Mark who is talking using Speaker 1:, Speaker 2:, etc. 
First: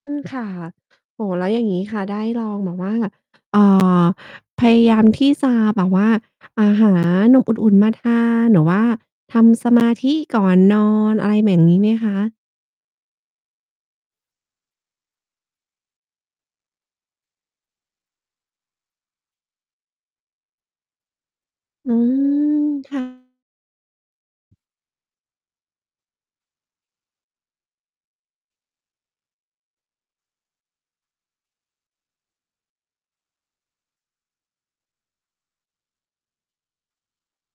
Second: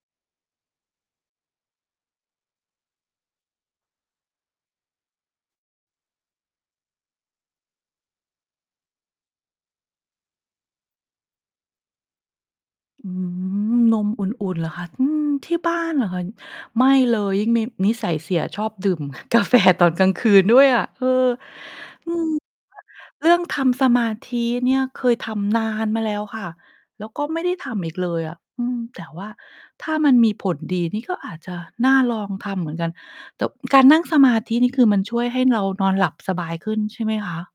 Speaker 1: อืม ค่ะ โอ้โฮ แล้วอย่างงี้ค่ะ ได้ลองแบบว่า เอ่อ พยายามที่จะแบบว่า อ่า หา นมอุ่น ๆ มาทาน หรือว่าทำ สมาธิ ก่อนนอน อะไรเหม่งงี้ไหมคะ?
Speaker 2: อืม นมอุ่น ๆ เหรอคะ? อืม ที่บ้านเหรอคะ? น ไม่เลย ยิ่งมีนิสัยเสียชอบดื่ม กาแฟ ตอนกลางคืนด้วยอะ เออ
Speaker 1: อื
Speaker 2: อือ ร
Speaker 1: ม ค่ะ
Speaker 2: เรื่องทำสมาธิเนี่ยเคยทำนานมาแล้วค่ะ แล้วก็ไม่ได้ทำอีกเลยอะ อืม แต่ว่าถ้ามันมีผลดีนี่ก็อาจจะน่าลองทำเหมือนกัน ตบ การนั่งสมาธินี่คือมันช่วยให้เรานอนหลับสบายขึ้นใช่ไหมคะ?